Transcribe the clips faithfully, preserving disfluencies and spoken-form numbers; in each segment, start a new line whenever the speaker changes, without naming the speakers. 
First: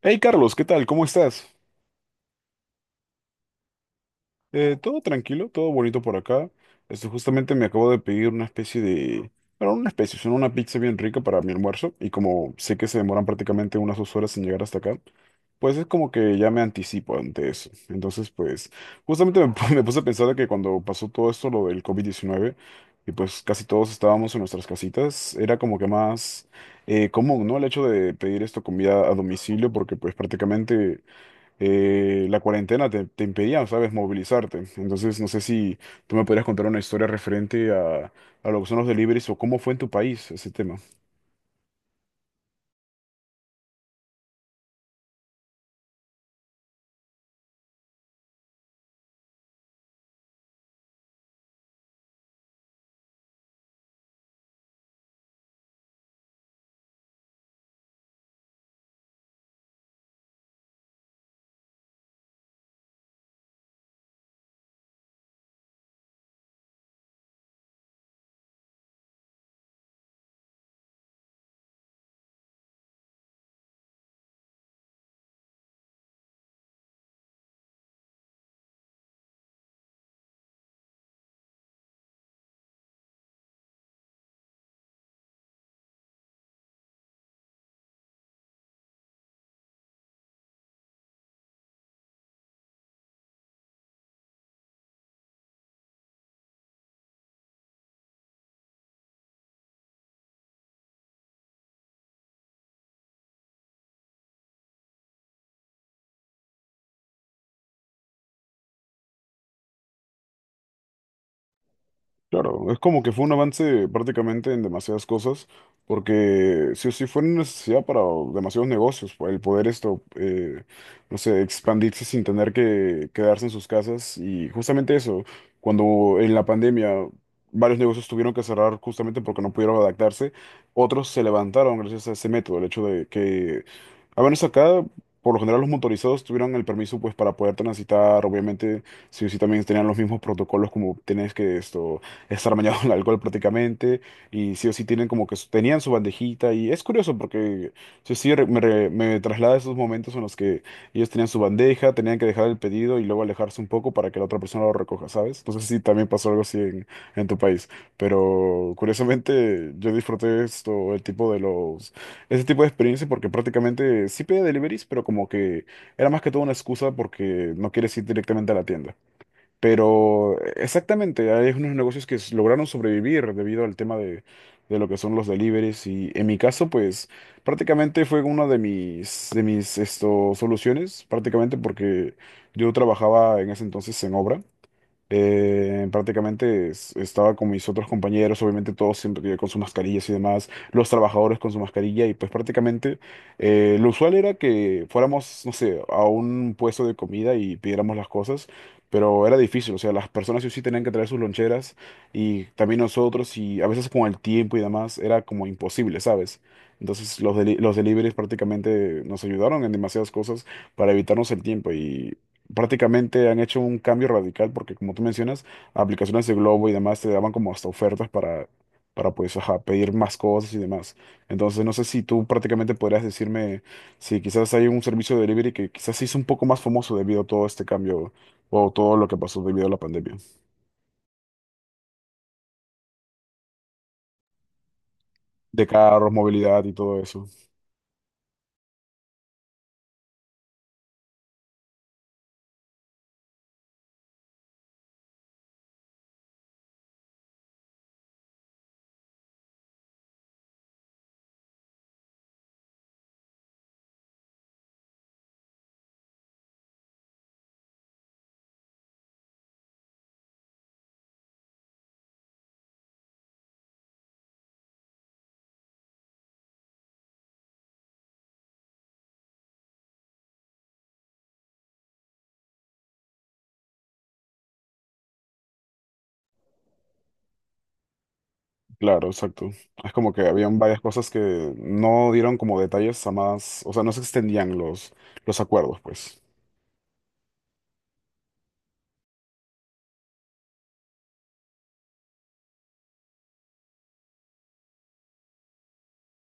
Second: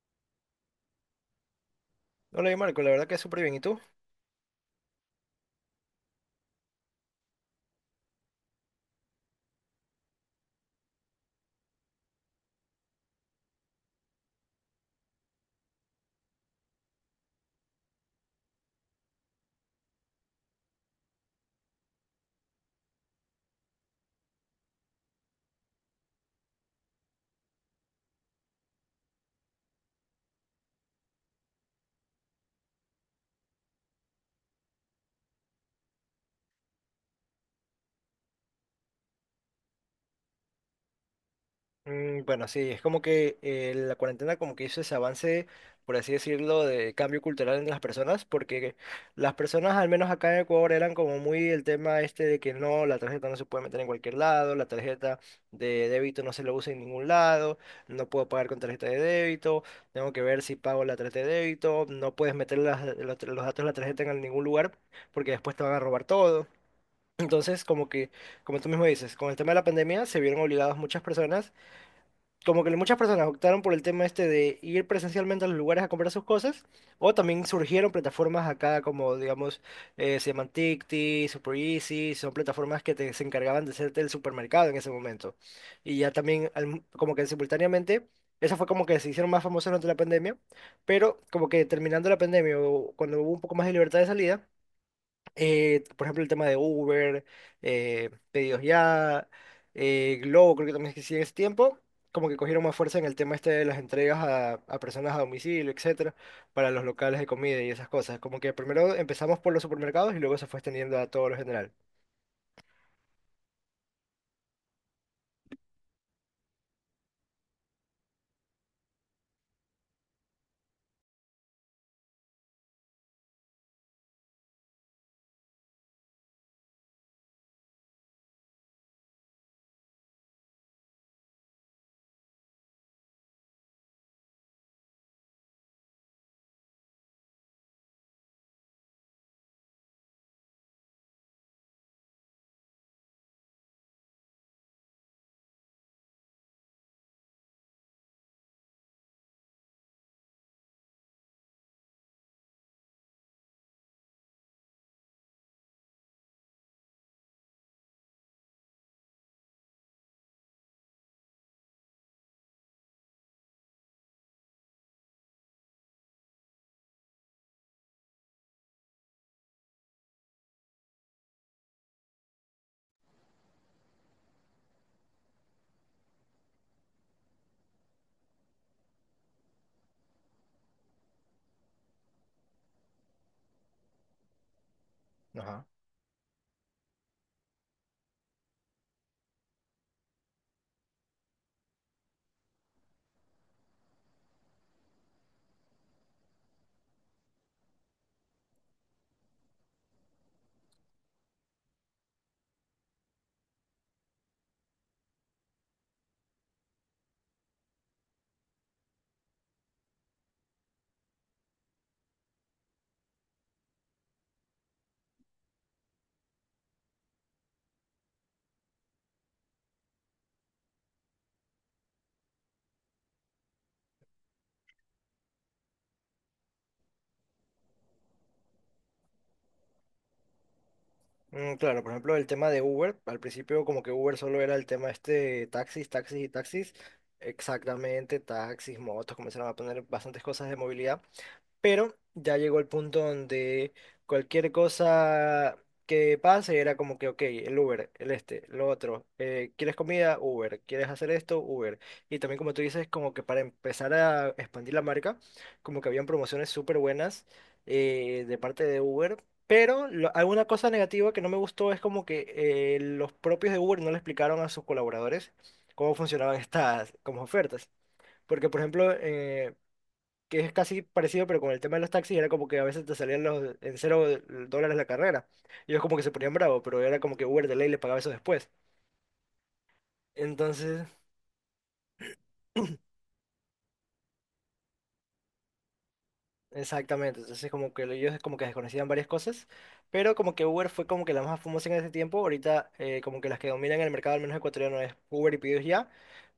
Hey Carlos, ¿qué tal? ¿Cómo estás?
Hola, y Marco, la verdad que súper bien. ¿Y tú?
Eh, todo tranquilo, todo bonito por acá. Esto justamente me acabo de pedir una especie de... Bueno, una especie, sino una pizza bien rica para mi almuerzo. Y como sé que se demoran prácticamente unas dos horas en llegar hasta acá, pues es como que ya me anticipo ante eso. Entonces, pues, justamente me, pu- me puse a pensar de que cuando pasó todo esto, lo del covid diecinueve y pues casi todos estábamos en nuestras casitas, era como que más eh, común, ¿no? El hecho de pedir esto comida a domicilio, porque pues prácticamente eh, la cuarentena te, te impedía, ¿sabes?, movilizarte. Entonces, no sé si tú me podrías contar una historia referente a, a lo que son los deliveries o cómo fue en tu país ese tema.
Mm, bueno, sí, es como que eh, la cuarentena como que hizo ese avance, por así decirlo, de cambio cultural en las personas, porque las personas, al menos acá en Ecuador, eran como muy el tema este de que no, la tarjeta no se puede meter en cualquier lado, la tarjeta de débito no se lo usa en ningún lado, no puedo pagar con tarjeta de débito, tengo que ver si pago la tarjeta de débito, no puedes meter las- los, los datos de la tarjeta en ningún lugar porque después te van a robar todo. Entonces, como que, como tú mismo dices, con el tema de la pandemia se vieron obligadas muchas personas, como que muchas personas optaron por el tema este de ir presencialmente a los lugares a comprar sus cosas, o también surgieron plataformas acá como, digamos, eh, se llaman Tikti, Super Easy, son plataformas que te, se encargaban de hacerte el supermercado en ese momento. Y ya también, al- como que simultáneamente, esa fue como que se hicieron más famosas durante la pandemia, pero como que terminando la pandemia o cuando hubo un poco más de libertad de salida eh, por ejemplo, el tema de Uber, eh, pedidos ya, eh, Globo, creo que también es que sí en ese tiempo, como que cogieron más fuerza en el tema este de las entregas a, a personas a domicilio, etcétera, para los locales de comida y esas cosas. Como que primero empezamos por los supermercados y luego se fue extendiendo a todo lo general.
Claro, es como que fue un avance prácticamente en demasiadas cosas, porque sí o sí fue una necesidad para demasiados negocios, el poder esto, eh, no sé, expandirse sin tener que quedarse en sus casas. Y justamente eso, cuando en la pandemia varios negocios tuvieron que cerrar justamente porque no pudieron adaptarse, otros se levantaron gracias a ese método, el hecho de que, a menos acá, por lo general los motorizados tuvieron el permiso pues para poder transitar, obviamente, sí o sí también tenían los mismos protocolos como tenés que esto estar bañado en alcohol prácticamente, y sí o sí tienen como que su- tenían su bandejita, y es curioso porque sí o sí re- me, re- me traslada a esos momentos en los que ellos tenían su bandeja, tenían que dejar el pedido y luego alejarse un poco para que la otra persona lo recoja, ¿sabes? No sé si también pasó algo así en, en tu país, pero curiosamente yo disfruté esto, el tipo de los, ese tipo de experiencia porque prácticamente sí pedía deliveries, pero como que era más que todo una excusa porque no quieres ir directamente a la tienda. Pero exactamente, hay unos negocios que s- lograron sobrevivir debido al tema de, de lo que son los deliveries y en mi caso pues prácticamente fue una de mis, de mis esto, soluciones, prácticamente porque yo trabajaba en ese entonces en obra.
Ajá.
Eh, prácticamente es- estaba con mis otros compañeros, obviamente todos siempre con sus mascarillas y demás, los trabajadores con su mascarilla y pues prácticamente eh, lo usual era que fuéramos, no sé, a un puesto de comida y pidiéramos las cosas, pero era difícil, o sea, las personas sí o sí tenían que traer sus loncheras y también nosotros y a veces con el tiempo y demás era como imposible, ¿sabes? Entonces los, deli- los deliveries prácticamente nos ayudaron en demasiadas cosas para evitarnos el tiempo, prácticamente han hecho un cambio radical porque como tú mencionas, aplicaciones de Globo y demás te daban como hasta ofertas para, para pues ajá, pedir más cosas y demás. Entonces no sé si tú prácticamente podrías decirme si quizás hay un servicio de delivery que quizás se hizo un poco más famoso debido a todo este cambio o todo lo que pasó debido a la pandemia.
Mm, claro, por ejemplo, el tema de Uber, al principio como que Uber solo era el tema este
De
taxis,
carros,
taxis y
movilidad y
taxis,
todo eso.
exactamente, taxis, motos, comenzaron a poner bastantes cosas de movilidad. Pero ya llegó el punto donde cualquier cosa que pase era como que, ok, el Uber, el este, lo otro, eh, ¿quieres comida? Uber, ¿quieres hacer esto? Uber. Y también como tú dices, como que para empezar a expandir la marca, como que habían promociones súper buenas eh, de parte de Uber. Pero lo- alguna cosa negativa que no me gustó es como que eh, los propios de Uber no le explicaron a sus colaboradores cómo funcionaban estas como ofertas. Porque, por ejemplo, eh, que es casi parecido, pero con el tema de los taxis era como que a veces te salían los, en cero dólares la carrera. Y ellos como que se ponían bravos, pero era como que Uber de ley les pagaba eso después.
Claro, exacto. Es como que habían varias
Entonces,
cosas que no dieron como detalles a más, o sea, no se extendían los, los acuerdos, pues.
exactamente, entonces como que ellos como que desconocían varias cosas, pero como que Uber fue como que la más famosa en ese tiempo, ahorita eh, como que las que dominan el mercado, al menos ecuatoriano, es Uber y Pedidos Ya,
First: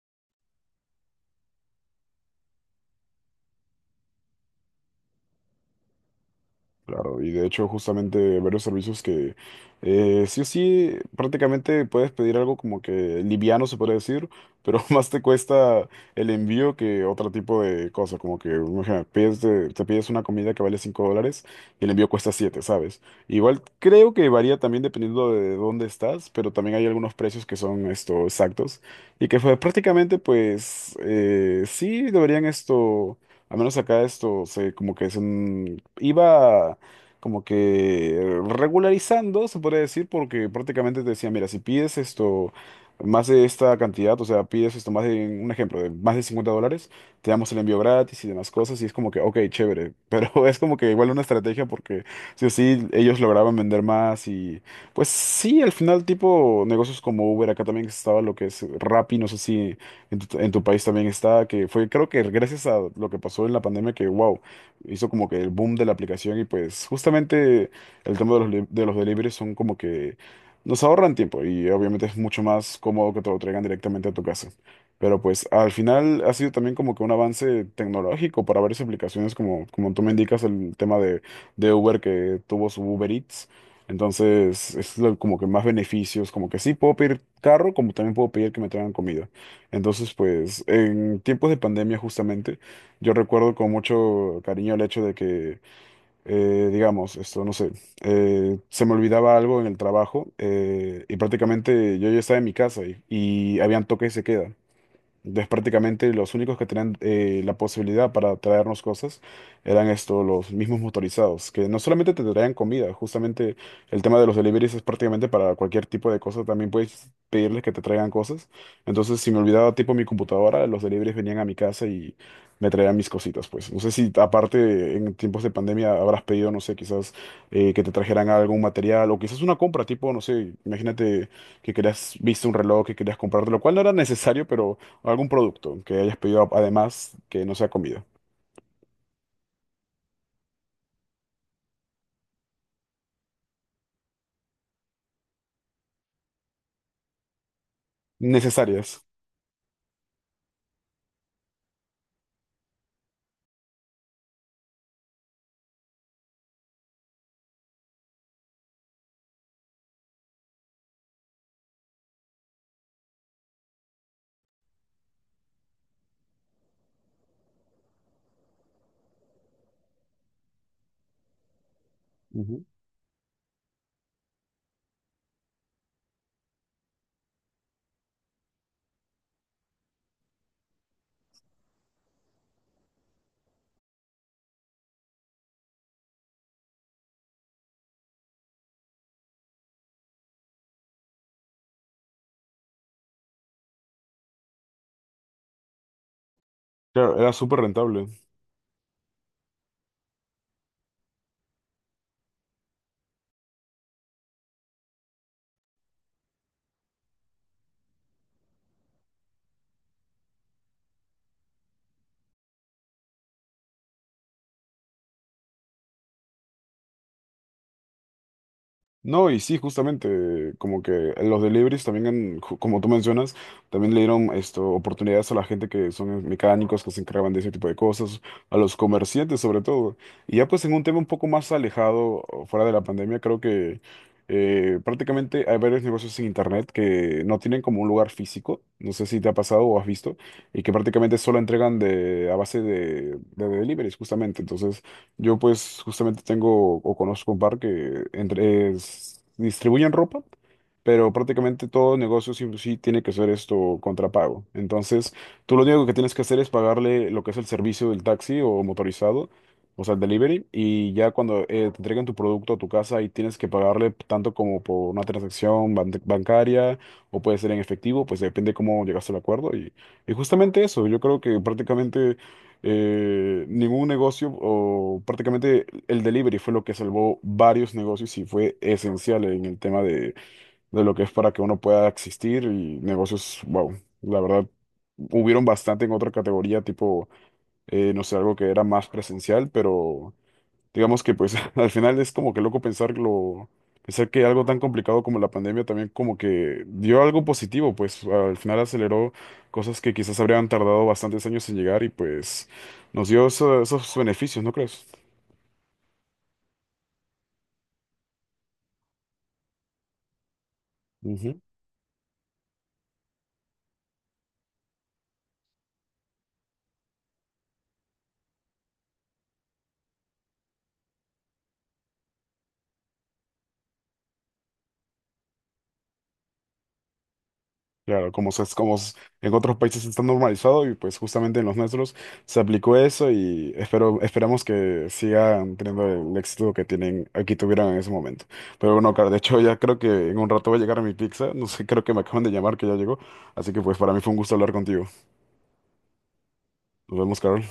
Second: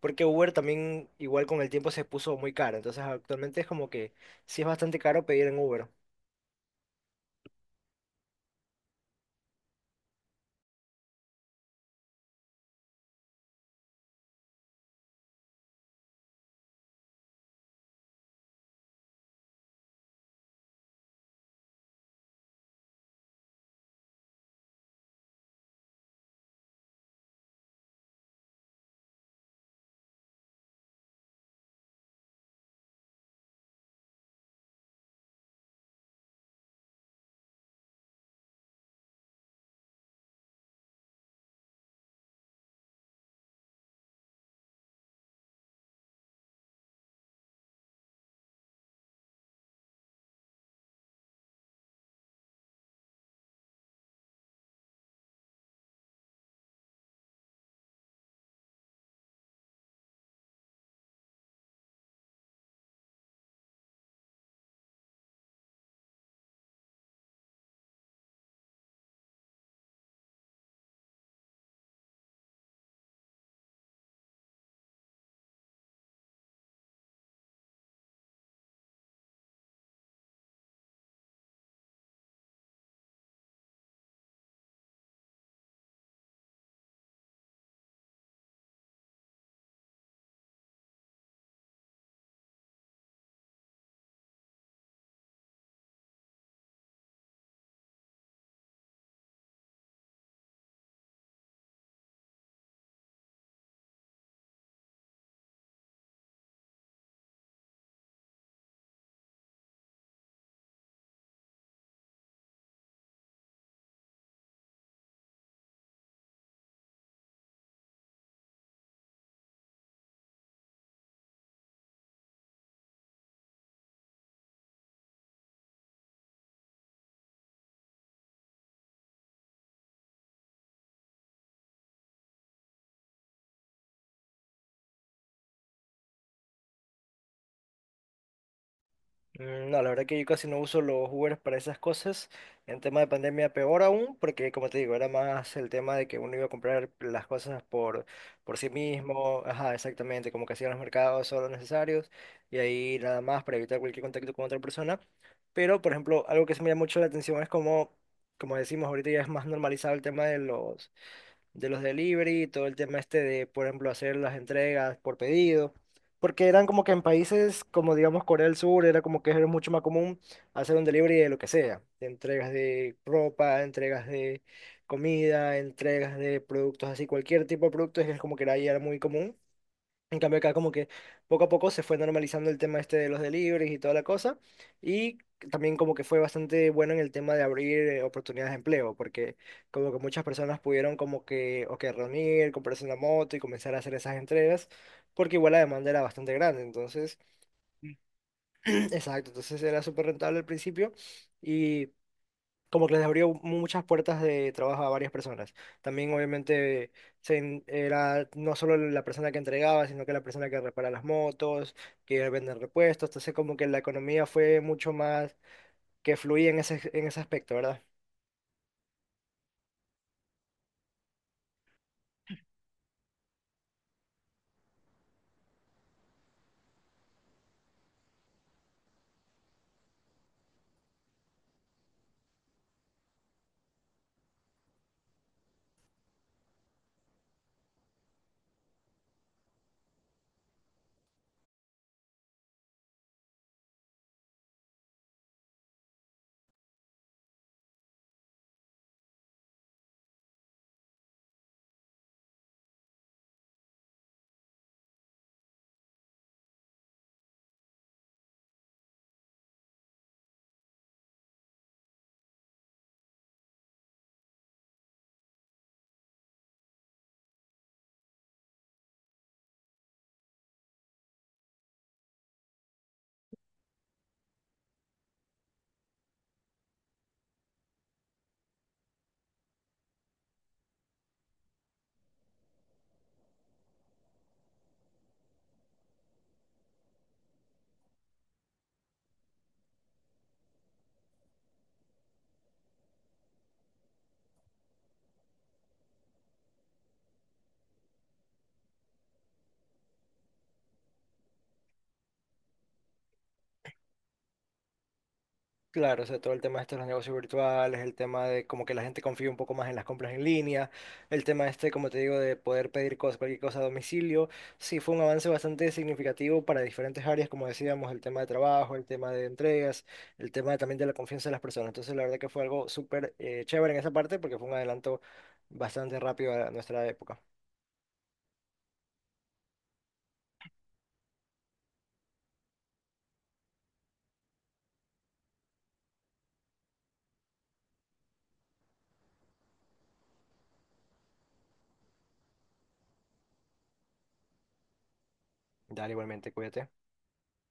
porque Uber también igual con el tiempo se puso muy caro, entonces actualmente es como que sí es bastante caro pedir en Uber.
Claro, y de hecho justamente varios servicios que eh, sí o sí prácticamente puedes pedir algo como que liviano se puede decir, pero más te cuesta el envío que otro tipo de cosa, como que imagina, pides de- te pides una comida que vale cinco dólares y el envío cuesta siete, ¿sabes? Igual creo que varía también dependiendo de dónde estás, pero también hay algunos precios que son esto exactos y que fue prácticamente pues eh, sí deberían esto... Al menos acá esto se como que es un iba como que regularizando, se podría decir, porque prácticamente te decía, mira, si pides esto, más de esta cantidad, o sea, pides esto, más de, un ejemplo, de más de cincuenta dólares, te damos el envío gratis y demás cosas, y es como que, ok, chévere, pero es como que igual una estrategia porque sí o sí ellos lograban vender más y pues sí, al final tipo negocios como Uber, acá también estaba lo que es Rappi, no sé si en tu, en tu país también está, que fue creo que gracias a lo que pasó en la pandemia que, wow, hizo como que el boom de la aplicación y pues justamente el tema de los, li- de los deliveries son como que nos ahorran tiempo y obviamente es mucho más cómodo que te lo traigan directamente a tu casa. Pero pues al final ha sido también como que un avance tecnológico para varias aplicaciones como, como tú me indicas el tema de, de Uber que tuvo su Uber Eats. Entonces es lo- como que más beneficios, como que sí puedo pedir carro, como también puedo pedir que me traigan comida. Entonces pues en tiempos de pandemia justamente yo recuerdo con mucho cariño el hecho de que, eh, digamos, esto, no sé, eh, se me olvidaba algo en el trabajo eh, y prácticamente yo ya estaba en mi casa y, y habían toque y se queda. Entonces, prácticamente los únicos que tenían eh, la posibilidad para traernos cosas eran estos, los mismos motorizados, que no solamente te traían comida, justamente el tema de los deliveries es prácticamente para cualquier tipo de cosa, también puedes pedirles que te traigan cosas. Entonces, si me olvidaba tipo mi computadora, los deliveries venían a mi casa y me traían mis cositas, pues. No sé si aparte en tiempos de pandemia habrás pedido, no sé, quizás eh, que te trajeran algún material o quizás una compra, tipo, no sé, imagínate que querías, viste un reloj que querías comprarte, lo cual no era necesario, pero o algún producto que hayas pedido además que no sea comida.
Mm, no, la verdad que yo casi no uso los Ubers para esas cosas. En tema de pandemia, peor aún, porque como te digo, era más el tema de que uno iba a comprar las cosas por, por sí
Necesarias.
mismo. Ajá, exactamente, como que hacían los mercados solo necesarios y ahí nada más para evitar cualquier contacto con otra persona. Pero, por ejemplo, algo que se me llama mucho la atención es como, como decimos, ahorita ya es más normalizado el tema de los de los delivery, todo el tema este de, por ejemplo, hacer las entregas por pedido, porque eran como que en países como, digamos, Corea del Sur, era como que era mucho más común hacer un delivery de lo que sea, de entregas
Ujú.
de ropa, entregas de comida, entregas de productos así, cualquier tipo de productos, es como que era, ahí era muy común. En cambio acá como que poco a poco se fue normalizando el tema este de los deliveries y toda la cosa y también como que fue bastante bueno en el tema de abrir eh, oportunidades de empleo porque como que muchas personas pudieron como que o que reunir, comprarse una moto y comenzar a hacer esas entregas porque igual la demanda era bastante grande,
Claro,
entonces,
era súper rentable.
exacto, entonces era súper rentable al principio y como que les abrió muchas puertas de trabajo a varias personas. También obviamente se en- era no solo la persona que entregaba, sino que la persona que repara las motos, que vende repuestos, entonces como que la economía fue mucho más que fluía en ese, en ese aspecto, ¿verdad?
No, y sí, justamente, como que los deliveries también, han, ju- como tú mencionas, también le dieron esto, oportunidades a la gente que son mecánicos, que se encargaban de ese tipo de cosas, a los comerciantes sobre todo. Y ya pues en un tema un poco más alejado, o fuera de la pandemia, creo que eh, prácticamente hay varios negocios en internet que no tienen como un lugar físico, no sé si te ha pasado o has visto, y que prácticamente solo entregan de, a base de, de deliveries, justamente. Entonces... Yo pues justamente tengo o conozco un par que entre es- distribuyen ropa, pero prácticamente todo negocio sí, sí tiene que ser esto contrapago. Entonces, tú lo único que tienes que hacer es pagarle lo que es el servicio del taxi o motorizado, o sea, el delivery, y ya cuando eh, te entreguen tu producto a tu casa y tienes que pagarle tanto como por una transacción ban- bancaria o puede ser en efectivo, pues depende cómo llegaste al acuerdo. Y, y justamente eso, yo creo que prácticamente... eh, ningún negocio o prácticamente el delivery fue lo que salvó varios negocios y fue esencial en el tema de lo que es para que uno pueda existir y negocios, wow, la verdad, hubieron bastante en otra categoría, tipo, eh, no sé, algo que era más presencial, pero digamos que pues al final es como que loco pensarlo, pensar que algo tan complicado como la pandemia también como que dio algo positivo, pues al final aceleró cosas que quizás habrían tardado bastantes años en llegar y pues nos dio eso- esos beneficios, ¿no crees?
Claro, o sea, todo el tema este de los negocios virtuales, el tema de como que la gente confía un poco más en las compras en línea, el
Ujú.
tema este, como te digo, de poder pedir cosas, cualquier cosa a domicilio, sí fue un avance bastante significativo para diferentes áreas, como decíamos, el tema de trabajo, el tema de entregas, el tema también de la confianza de las personas. Entonces, la verdad que fue algo súper eh, chévere en esa parte porque fue un adelanto bastante rápido a nuestra época.
Claro, como, se- como s- en otros países está normalizado y pues justamente en los nuestros se aplicó eso y espero, esperamos que sigan teniendo el éxito que tienen, aquí tuvieron en ese momento. Pero bueno, claro, de hecho ya creo que en un rato va a llegar mi pizza, no sé, creo que me acaban de llamar que ya llegó, así que pues para mí fue un gusto hablar contigo.
Dale, igualmente, cuídate.
Nos vemos, Carol.